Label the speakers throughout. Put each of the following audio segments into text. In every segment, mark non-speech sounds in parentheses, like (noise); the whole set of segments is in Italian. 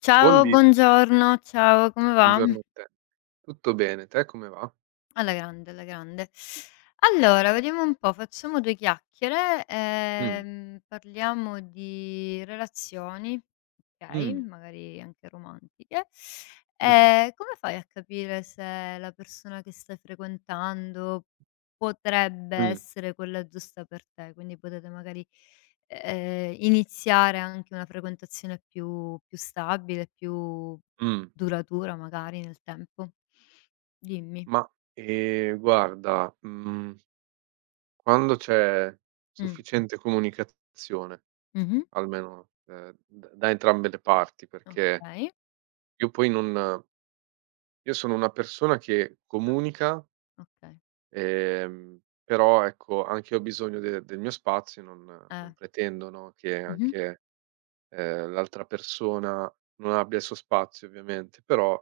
Speaker 1: Ciao,
Speaker 2: Buondì,
Speaker 1: buongiorno, ciao, come va?
Speaker 2: buongiorno a te. Tutto bene, te come va?
Speaker 1: Alla grande, alla grande. Allora, vediamo un po', facciamo due chiacchiere,
Speaker 2: Mh,
Speaker 1: parliamo di relazioni, okay,
Speaker 2: mh,
Speaker 1: magari anche romantiche.
Speaker 2: mh-mh,
Speaker 1: Come fai a capire se la persona che stai frequentando potrebbe
Speaker 2: mh,
Speaker 1: essere quella giusta per te? Quindi potete magari, iniziare anche una frequentazione più stabile, più
Speaker 2: mh.
Speaker 1: duratura magari nel tempo. Dimmi.
Speaker 2: Ma, guarda, quando c'è
Speaker 1: Mh.
Speaker 2: sufficiente comunicazione,
Speaker 1: Mh-mh.
Speaker 2: almeno, d da entrambe le parti, perché
Speaker 1: Okay.
Speaker 2: io poi non io sono una persona che
Speaker 1: Ah,
Speaker 2: comunica,
Speaker 1: okay.
Speaker 2: però ecco, anch'io ho bisogno de del mio spazio, non
Speaker 1: Eh.
Speaker 2: non pretendo, no, che
Speaker 1: Mh-mh.
Speaker 2: anche, l'altra persona non abbia il suo spazio ovviamente, però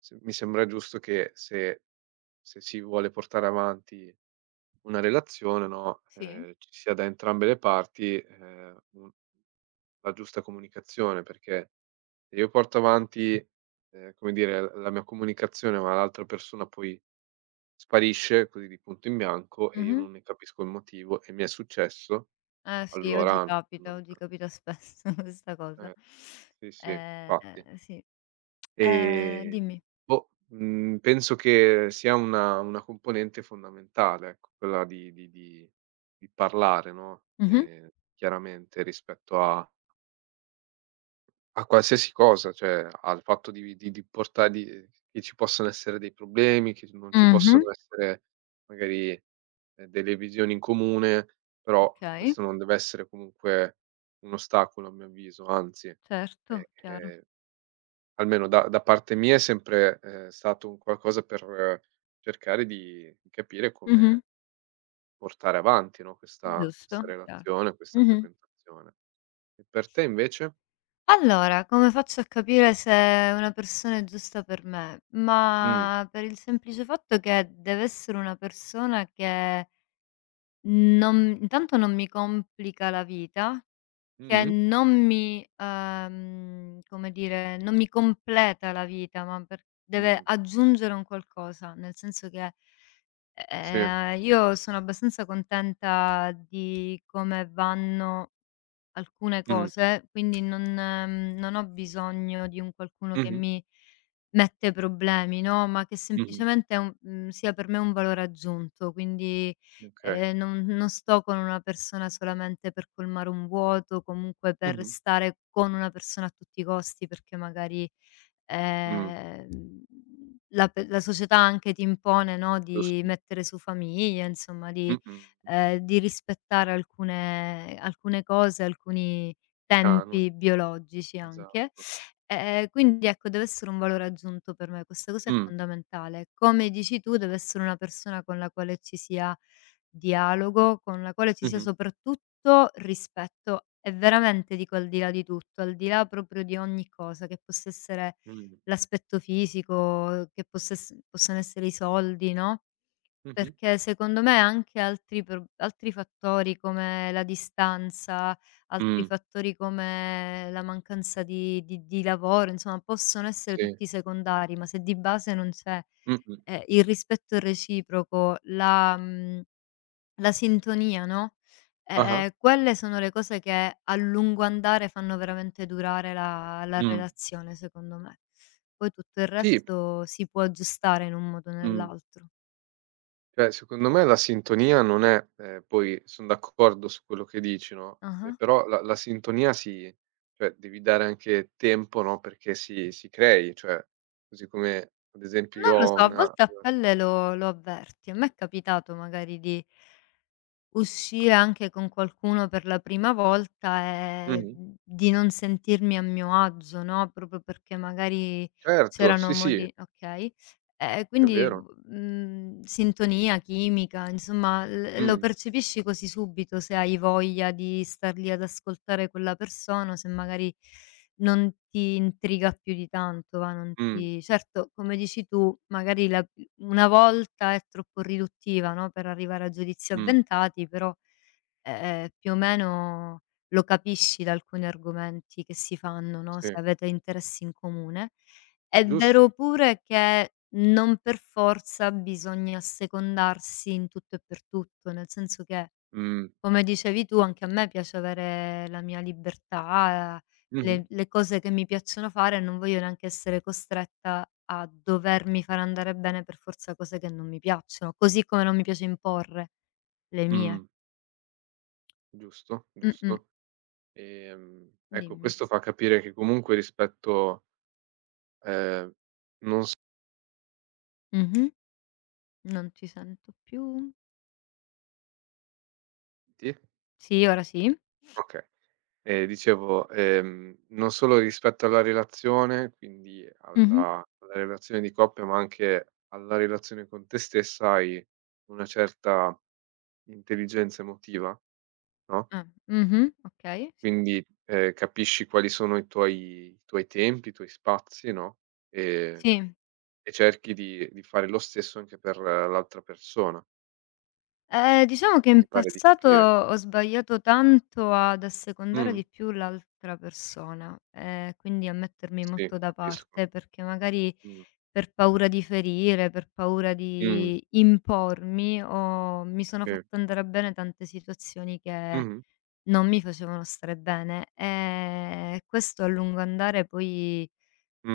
Speaker 2: S mi sembra giusto che se si vuole portare avanti una relazione, no,
Speaker 1: Sì?
Speaker 2: ci sia da entrambe le parti, un la giusta comunicazione, perché se io porto avanti, come dire, l la mia comunicazione, ma l'altra persona poi sparisce così di punto in bianco e io
Speaker 1: Mh-mh.
Speaker 2: non ne capisco il motivo, e mi è successo,
Speaker 1: Eh sì,
Speaker 2: allora non
Speaker 1: oggi capita (laughs) spesso questa cosa.
Speaker 2: eh, sì, sì,
Speaker 1: Ehm,
Speaker 2: infatti.
Speaker 1: sì. Ehm,
Speaker 2: Ehm,
Speaker 1: dimmi.
Speaker 2: boh, penso che sia una componente fondamentale, ecco, quella di parlare, no,
Speaker 1: Mh-mh.
Speaker 2: chiaramente rispetto a qualsiasi cosa, cioè al fatto di porta di che ci possono essere dei problemi, che non ci
Speaker 1: Mh-mh.
Speaker 2: possono essere magari, delle visioni in comune, però
Speaker 1: Okay,
Speaker 2: questo non deve essere comunque un ostacolo a mio avviso, anzi.
Speaker 1: certo, chiaro.
Speaker 2: Almeno da parte mia è sempre, stato un qualcosa per cercare di capire
Speaker 1: Mh-mh.
Speaker 2: come portare avanti, no, questa
Speaker 1: Giusto, chiaro.
Speaker 2: relazione, questa
Speaker 1: Mh-mh.
Speaker 2: frequentazione. E per te invece?
Speaker 1: Allora, come faccio a capire se una persona è giusta per me?
Speaker 2: Mh.
Speaker 1: Ma per il semplice fatto che deve essere una persona che non intanto non mi complica la vita, che
Speaker 2: Mh-mh.
Speaker 1: non mi come dire, non mi completa la vita, ma per deve
Speaker 2: Mh.
Speaker 1: aggiungere un qualcosa, nel senso che,
Speaker 2: Sì.
Speaker 1: io sono abbastanza contenta di come vanno alcune
Speaker 2: Mh.
Speaker 1: cose, quindi non non ho bisogno di un qualcuno che
Speaker 2: Mh-mh.
Speaker 1: mi mette problemi, no, ma che
Speaker 2: Mh-mh.
Speaker 1: semplicemente è un sia per me un valore aggiunto, quindi,
Speaker 2: Okay.
Speaker 1: non sto con una persona solamente per colmare un vuoto, comunque per
Speaker 2: Mh-mh.
Speaker 1: stare con una persona a tutti i costi perché magari
Speaker 2: Mh.
Speaker 1: Ehm, la pe la società anche ti impone, no, di
Speaker 2: Giusto.
Speaker 1: mettere su famiglia, insomma
Speaker 2: Mh-mh.
Speaker 1: di rispettare alcune cose, alcuni
Speaker 2: Canoni.
Speaker 1: tempi biologici anche.
Speaker 2: Esatto.
Speaker 1: Quindi ecco, deve essere un valore aggiunto per me, questa cosa è
Speaker 2: Mh.
Speaker 1: fondamentale. Come dici tu, deve
Speaker 2: Giusto.
Speaker 1: essere una persona con la quale ci sia dialogo, con la quale ci sia
Speaker 2: Mh-mh.
Speaker 1: soprattutto rispetto e veramente dico al di là di tutto, al di là proprio di ogni cosa che possa essere
Speaker 2: Mh.
Speaker 1: l'aspetto fisico, che possess possano essere i soldi, no,
Speaker 2: Mh-mh.
Speaker 1: perché secondo me anche altri fattori come la distanza, altri
Speaker 2: Mh.
Speaker 1: fattori come la mancanza di lavoro, insomma possono essere
Speaker 2: Sì.
Speaker 1: tutti secondari, ma se di base non c'è,
Speaker 2: Mh-mh.
Speaker 1: il rispetto reciproco, la mhmm la sintonia, no,
Speaker 2: Ah-ah.
Speaker 1: quelle sono le cose che a lungo andare fanno veramente durare la
Speaker 2: Mh.
Speaker 1: relazione secondo me. Poi tutto il
Speaker 2: Sì.
Speaker 1: resto si può aggiustare in un modo o
Speaker 2: Mh.
Speaker 1: nell'altro.
Speaker 2: Cioè, secondo me la sintonia non è poi son d'accordo su quello che dici, no,
Speaker 1: Ah-ah.
Speaker 2: però la sintonia si, cioè devi dare anche tempo, no, perché si crei, cioè così come ad esempio io
Speaker 1: Non lo
Speaker 2: ho
Speaker 1: so, a volte a
Speaker 2: una
Speaker 1: pelle lo avverti. A me è capitato magari di uscire anche con qualcuno per la prima volta e
Speaker 2: mh-mh,
Speaker 1: di non sentirmi a mio agio, no, proprio perché magari
Speaker 2: certo, sì,
Speaker 1: c'erano
Speaker 2: sì,
Speaker 1: modi okay. E
Speaker 2: è
Speaker 1: quindi,
Speaker 2: vero.
Speaker 1: sintonia, chimica, insomma l lo
Speaker 2: Mh,
Speaker 1: percepisci così subito se hai voglia di star lì ad ascoltare quella persona o se magari non ti intriga più di tanto, va, non
Speaker 2: mh,
Speaker 1: ti certo, come dici tu, magari la una volta è troppo riduttiva, no, per arrivare a giudizi
Speaker 2: mh,
Speaker 1: avventati, però, più o meno lo capisci da alcuni argomenti che si fanno, no,
Speaker 2: sì,
Speaker 1: se avete interessi in comune. È vero
Speaker 2: giusto, giusto.
Speaker 1: pure che non per forza bisogna assecondarsi in tutto e per tutto, nel senso che
Speaker 2: Mh,
Speaker 1: come dicevi tu, anche a me piace avere la mia libertà,
Speaker 2: mh-mh,
Speaker 1: le cose che mi piacciono fare e non voglio neanche essere costretta a dovermi far andare bene per forza cose che non mi piacciono, così come non mi piace imporre le mie.
Speaker 2: mh, giusto,
Speaker 1: Mh-mh.
Speaker 2: giusto. Ecco
Speaker 1: Dimmi.
Speaker 2: questo fa capire che comunque rispetto, ehm,
Speaker 1: Mh-mh. Non ti sento più.
Speaker 2: sì?
Speaker 1: Sì, ora sì.
Speaker 2: Okay. Dicevo, non solo rispetto alla relazione, quindi
Speaker 1: Mh-mh.
Speaker 2: alla relazione di coppia, ma anche alla relazione con te stessa hai una certa intelligenza emotiva, no,
Speaker 1: Ah. Mh-mh. Okay, sì.
Speaker 2: quindi, capisci quali sono i tuoi tempi, i tuoi spazi, no, ehm,
Speaker 1: Sì.
Speaker 2: e cerchi di fare lo stesso anche per l'altra persona,
Speaker 1: Diciamo che in
Speaker 2: mi pare di
Speaker 1: passato
Speaker 2: capire.
Speaker 1: ho sbagliato tanto ad assecondare
Speaker 2: Mh.
Speaker 1: di più l'altra persona, quindi a mettermi
Speaker 2: Sì,
Speaker 1: molto da
Speaker 2: capisco.
Speaker 1: parte, perché magari
Speaker 2: Mh.
Speaker 1: per paura di ferire, per paura
Speaker 2: Mh.
Speaker 1: di impormi ho mi sono
Speaker 2: Sì.
Speaker 1: fatta andare bene tante situazioni che
Speaker 2: Mh-mh.
Speaker 1: non mi facevano stare bene, questo a lungo andare poi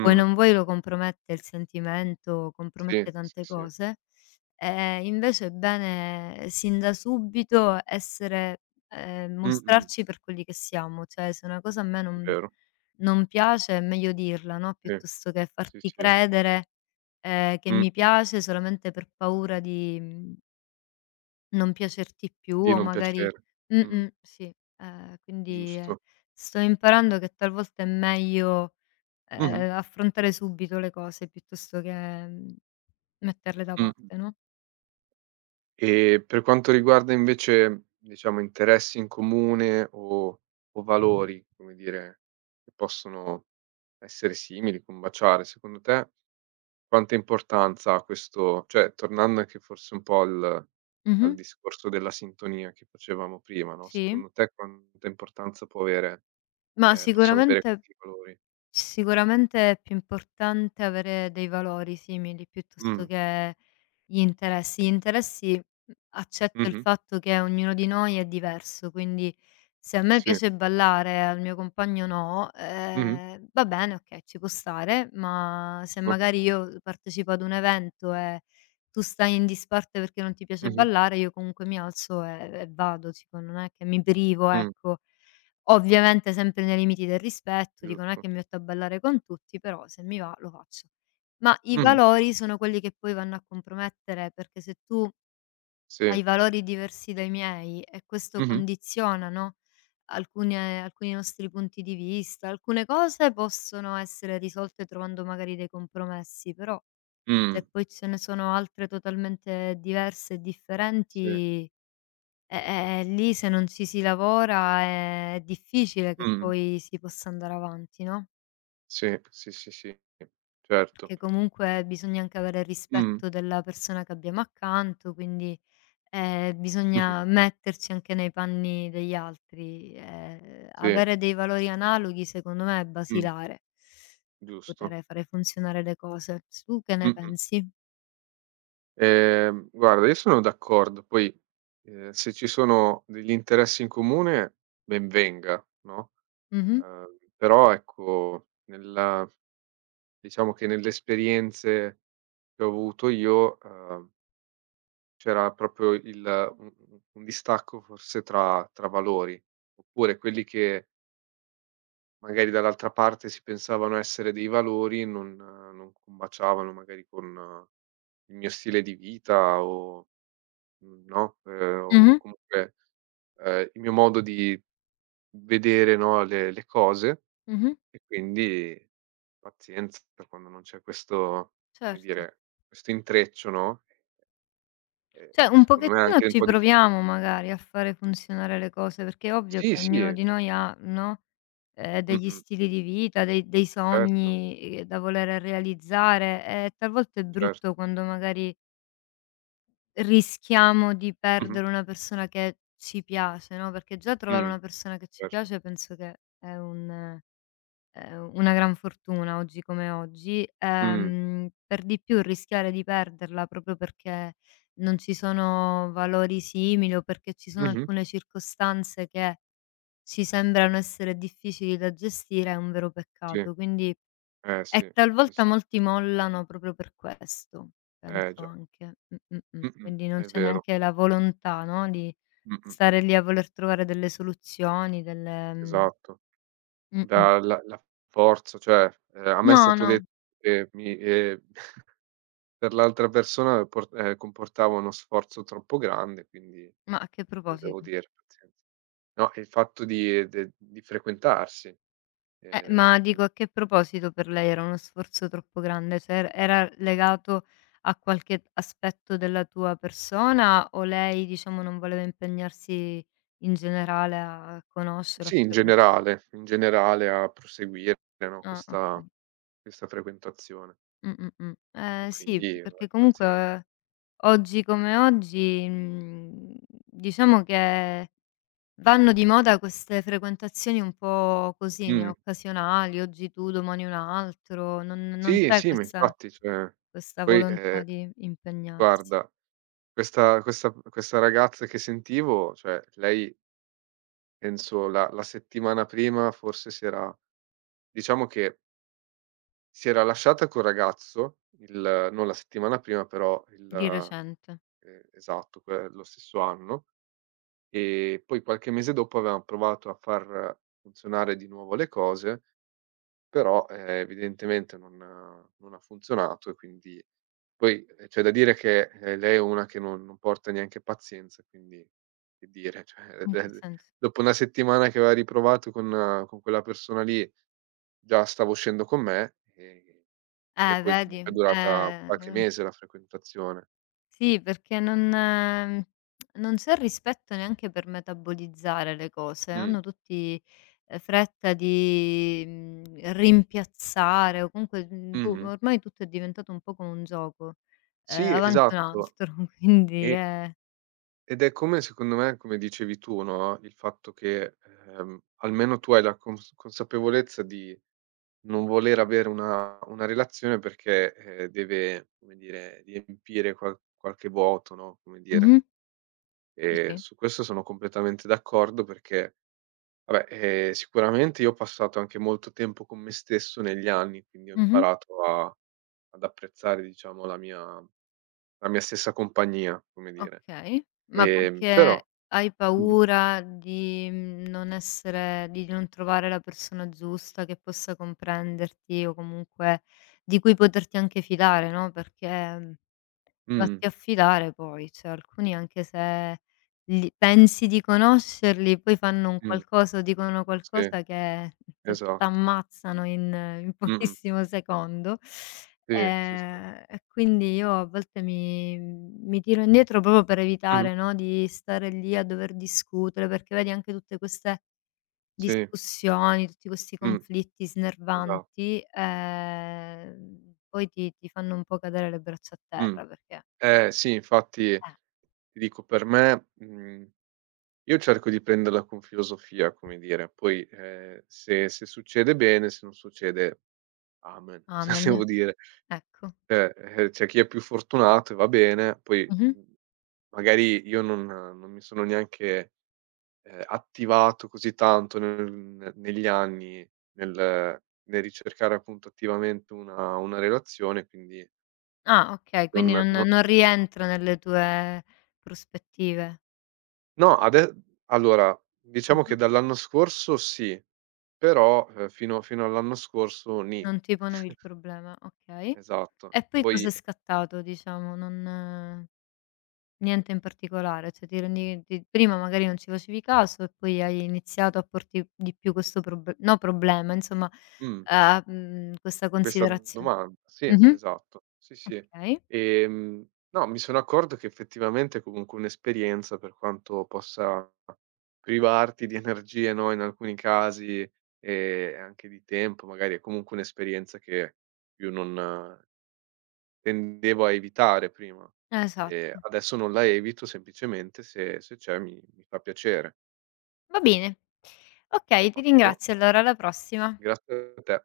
Speaker 1: vuoi non vuoi lo compromette il sentimento, compromette
Speaker 2: Sì, sì,
Speaker 1: tante
Speaker 2: sì.
Speaker 1: cose. Invece è bene sin da subito essere
Speaker 2: Mh-mh,
Speaker 1: mostrarci per quelli che siamo, cioè se una cosa a me non
Speaker 2: vero,
Speaker 1: non piace è meglio dirla, no,
Speaker 2: sì,
Speaker 1: piuttosto che
Speaker 2: sì,
Speaker 1: farti
Speaker 2: sì.
Speaker 1: credere, che mi
Speaker 2: Mh-mh.
Speaker 1: piace solamente per paura di, non piacerti più
Speaker 2: Di
Speaker 1: o
Speaker 2: non
Speaker 1: magari
Speaker 2: piacere. Mh,
Speaker 1: mh-mh, sì. Quindi,
Speaker 2: giusto.
Speaker 1: sto imparando che talvolta è meglio,
Speaker 2: Mh-mh,
Speaker 1: affrontare subito le cose piuttosto che, metterle da
Speaker 2: mh.
Speaker 1: parte, no?
Speaker 2: E per quanto riguarda invece, diciamo, interessi in comune o valori, come dire, che possono essere simili, combaciare, secondo te quanta importanza ha questo, cioè tornando anche forse un po' al
Speaker 1: Mh-mh.
Speaker 2: discorso della sintonia che facevamo prima, no,
Speaker 1: Sì,
Speaker 2: secondo te quanta importanza può avere
Speaker 1: ma
Speaker 2: possono avere
Speaker 1: sicuramente
Speaker 2: questi valori?
Speaker 1: è più importante avere dei valori simili piuttosto
Speaker 2: Mh.
Speaker 1: che gli interessi. Gli interessi, accetto il
Speaker 2: Mh-mh.
Speaker 1: fatto che ognuno di noi è diverso, quindi se a me
Speaker 2: Sì.
Speaker 1: piace ballare e al mio compagno no,
Speaker 2: Mh-mh.
Speaker 1: va bene, okay, ci può stare, ma se
Speaker 2: Giusto.
Speaker 1: magari io partecipo ad un evento e tu stai in disparte perché non ti piace
Speaker 2: Mh-mh.
Speaker 1: ballare, io comunque mi alzo e vado, tipo non è che mi privo,
Speaker 2: Mh.
Speaker 1: ecco. Ovviamente sempre nei limiti del rispetto, dico non è che
Speaker 2: Giusto.
Speaker 1: mi metto a ballare con tutti, però se mi va lo faccio. Ma i
Speaker 2: Mh-mh.
Speaker 1: valori sono quelli che poi vanno a compromettere, perché se tu
Speaker 2: Sì.
Speaker 1: hai valori diversi dai miei e questo
Speaker 2: Mh-mh.
Speaker 1: condiziona, no, alcune alcuni nostri punti di vista, alcune cose possono essere risolte trovando magari dei compromessi, però
Speaker 2: Mh.
Speaker 1: se poi ce ne sono altre totalmente diverse e
Speaker 2: Sì.
Speaker 1: differenti lì se non ci si lavora è difficile che
Speaker 2: Mh.
Speaker 1: poi si possa andare avanti, no,
Speaker 2: Sì, sì, sì, sì. Certo.
Speaker 1: perché comunque bisogna anche avere
Speaker 2: Mh.
Speaker 1: rispetto della persona che abbiamo accanto, quindi,
Speaker 2: Mh-mh.
Speaker 1: bisogna metterci anche nei panni degli altri. Ehm,
Speaker 2: Sì.
Speaker 1: avere dei valori analoghi secondo me è
Speaker 2: Mh.
Speaker 1: basilare per
Speaker 2: Giusto.
Speaker 1: poter fare funzionare le cose. S Tu che ne
Speaker 2: Mh-mh.
Speaker 1: pensi?
Speaker 2: Guarda, io sono d'accordo, poi, se ci sono degli interessi in comune ben venga, no,
Speaker 1: Mh-mh.
Speaker 2: però ecco, nella diciamo che nelle esperienze che ho avuto io, c'era proprio il u u un distacco forse tra valori, oppure quelli che magari dall'altra parte si pensavano essere dei valori non combaciavano magari con il mio stile di vita o no, o
Speaker 1: Mh-mh.
Speaker 2: comunque, il mio modo di vedere, no, le cose,
Speaker 1: Mh-mh.
Speaker 2: e quindi pazienza quando non c'è questo, come
Speaker 1: Certo.
Speaker 2: dire, questo intreccio, no,
Speaker 1: Cioè, un
Speaker 2: secondo me è
Speaker 1: pochettino
Speaker 2: anche un
Speaker 1: ci
Speaker 2: po' difficile.
Speaker 1: proviamo magari a fare funzionare le cose, perché è ovvio
Speaker 2: Sì,
Speaker 1: che ognuno
Speaker 2: sì,
Speaker 1: di noi ha, no, degli
Speaker 2: mh-mh.
Speaker 1: stili di vita, dei
Speaker 2: Certo,
Speaker 1: sogni, da voler realizzare e talvolta è
Speaker 2: certo.
Speaker 1: brutto quando magari rischiamo di
Speaker 2: Mh-mh.
Speaker 1: perdere una persona che ci piace, no, perché già trovare
Speaker 2: Mh,
Speaker 1: una persona che ci
Speaker 2: certo.
Speaker 1: piace penso che è un una gran fortuna oggi come oggi.
Speaker 2: Mh.
Speaker 1: Per di più rischiare di perderla proprio perché non ci sono valori simili o perché ci sono
Speaker 2: Mh-mh.
Speaker 1: alcune circostanze che ci sembrano essere difficili da gestire è un vero
Speaker 2: Sì.
Speaker 1: peccato. Quindi
Speaker 2: Eh
Speaker 1: e
Speaker 2: sì, sì,
Speaker 1: talvolta
Speaker 2: sì.
Speaker 1: molti mollano proprio per questo,
Speaker 2: Eh
Speaker 1: penso
Speaker 2: già.
Speaker 1: anche.
Speaker 2: Mh-mh.
Speaker 1: Quindi non
Speaker 2: È
Speaker 1: c'è
Speaker 2: vero.
Speaker 1: neanche la volontà, no, di
Speaker 2: Mh-mh.
Speaker 1: stare lì a voler trovare delle soluzioni, delle
Speaker 2: Esatto.
Speaker 1: mh.
Speaker 2: Da la forza, cioè, a me è
Speaker 1: No,
Speaker 2: stato
Speaker 1: no.
Speaker 2: detto che mi (laughs) per l'altra persona por comportava uno sforzo troppo grande, quindi
Speaker 1: Ma a che
Speaker 2: lo devo
Speaker 1: proposito?
Speaker 2: dire, pazienza. No, e il fatto di frequentarsi, ehm,
Speaker 1: Ma
Speaker 2: mh,
Speaker 1: dico a che proposito per lei era uno sforzo troppo grande? Se er era legato a qualche aspetto della tua persona o lei, diciamo, non voleva impegnarsi in generale a conoscere, a
Speaker 2: sì,
Speaker 1: frequen
Speaker 2: in generale a proseguire, no,
Speaker 1: ah, okay.
Speaker 2: questa frequentazione,
Speaker 1: Mh, mh, mh.
Speaker 2: e
Speaker 1: Sì,
Speaker 2: quindi
Speaker 1: perché
Speaker 2: vabbè
Speaker 1: comunque
Speaker 2: pazienza.
Speaker 1: eh, oggi come oggi, diciamo che vanno di moda queste frequentazioni un po' così, né,
Speaker 2: Mh.
Speaker 1: occasionali, oggi tu, domani un altro, non
Speaker 2: Sì,
Speaker 1: c'è
Speaker 2: sì, ma
Speaker 1: questa
Speaker 2: infatti cioè
Speaker 1: questa
Speaker 2: poi,
Speaker 1: volontà di impegnarsi
Speaker 2: guarda questa questa ragazza che sentivo, cioè lei penso la settimana prima forse si era, diciamo che si era lasciata col ragazzo il non la settimana prima però
Speaker 1: di
Speaker 2: il
Speaker 1: recente.
Speaker 2: esatto, que lo stesso anno, e poi qualche mese dopo avevam provato a far funzionare di nuovo le cose. Però, evidentemente non ha funzionato, e quindi poi, c'è da dire che, lei è una che non porta neanche pazienza, quindi che dire, cioè (laughs)
Speaker 1: In che
Speaker 2: eh,
Speaker 1: senso?
Speaker 2: dopo una settimana che aveva riprovato con quella persona lì, già stava uscendo con me, e poi comunque
Speaker 1: Vedi?
Speaker 2: è durata qualche mese la frequentazione.
Speaker 1: Sì, perché non c'è rispetto neanche per metabolizzare le cose.
Speaker 2: Mh.
Speaker 1: Hanno tutti, fretta di, rimpiazzare o comunque, boh,
Speaker 2: Mh-mh.
Speaker 1: ormai tutto è diventato un po' come un gioco,
Speaker 2: Sì,
Speaker 1: avanti un
Speaker 2: esatto.
Speaker 1: altro, (laughs) quindi
Speaker 2: E
Speaker 1: è
Speaker 2: Ed è come, secondo me, come dicevi tu, no, il fatto che, almeno tu hai la consapevolezza di non voler avere una relazione perché, deve, come dire, riempire qualche vuoto, no, come dire.
Speaker 1: mh-mh. Dici?
Speaker 2: Su questo sono completamente d'accordo perché vabbè, sicuramente io ho passato anche molto tempo con me stesso negli anni, quindi ho
Speaker 1: Mh-mh.
Speaker 2: imparato a ad apprezzare, diciamo, la mia stessa compagnia, come dire.
Speaker 1: Okay, ma
Speaker 2: Però
Speaker 1: perché hai
Speaker 2: mh,
Speaker 1: paura di, non essere di non trovare la persona giusta che possa comprenderti o comunque di cui poterti anche fidare, no, perché mhmm,
Speaker 2: mh,
Speaker 1: vatti a filare poi, cioè alcuni anche se li pensi di conoscerli, poi fanno un
Speaker 2: mh,
Speaker 1: qualcosa o dicono
Speaker 2: sì,
Speaker 1: qualcosa che
Speaker 2: esatto.
Speaker 1: t'ammazzano in (laughs)
Speaker 2: Mh-mh,
Speaker 1: pochissimo secondo.
Speaker 2: sì, sì, sì.
Speaker 1: E quindi io a volte mi tiro indietro proprio per
Speaker 2: Mh-mh,
Speaker 1: evitare, no, di stare lì a dover discutere, perché vedi anche tutte queste
Speaker 2: sì,
Speaker 1: discussioni, tutti questi
Speaker 2: mh,
Speaker 1: conflitti
Speaker 2: esatto,
Speaker 1: snervanti, poi ti fanno un po' cadere le braccia a
Speaker 2: mh.
Speaker 1: terra perché
Speaker 2: Eh sì, infatti
Speaker 1: eh.
Speaker 2: ti dico, per me, io cerco di prenderla con filosofia, come dire, poi, se succede bene, se non succede amen, (laughs) cosa
Speaker 1: Amen,
Speaker 2: devo dire.
Speaker 1: ecco.
Speaker 2: Cioè, c'è chi è più fortunato e va bene, poi,
Speaker 1: Mh-mh.
Speaker 2: magari io non mi sono neanche, attivato così tanto nel negli anni nel nel ricercare, appunto, attivamente una relazione, quindi.
Speaker 1: Ah, okay,
Speaker 2: Non
Speaker 1: quindi non
Speaker 2: non
Speaker 1: non rientra nelle tue prospettive.
Speaker 2: No, ade allora, diciamo che
Speaker 1: Mh-mh.
Speaker 2: dall'anno scorso sì, però, fino all'anno scorso nì.
Speaker 1: Non ti ponevi il problema, okay.
Speaker 2: Esatto.
Speaker 1: E poi cos'è
Speaker 2: Poi
Speaker 1: scattato diciamo? Non niente in particolare, cioè ti prima magari non ci facevi caso e poi hai iniziato a porti di più questo prob no problema, insomma,
Speaker 2: mh,
Speaker 1: a questa
Speaker 2: questa
Speaker 1: considerazione.
Speaker 2: domanda sì,
Speaker 1: Mh-mh,
Speaker 2: esatto. Sì, sì.
Speaker 1: okay,
Speaker 2: No, mi sono accorto che effettivamente è comunque un'esperienza, per quanto possa privarti di energie, no, in alcuni casi, e anche di tempo magari, è comunque un'esperienza che più non tendevo a evitare prima,
Speaker 1: esatto.
Speaker 2: adesso non la evito semplicemente, se se c'è mi mi fa piacere.
Speaker 1: Va bene. Okay, ti
Speaker 2: Ottimo,
Speaker 1: ringrazio allora, alla prossima.
Speaker 2: grazie a te.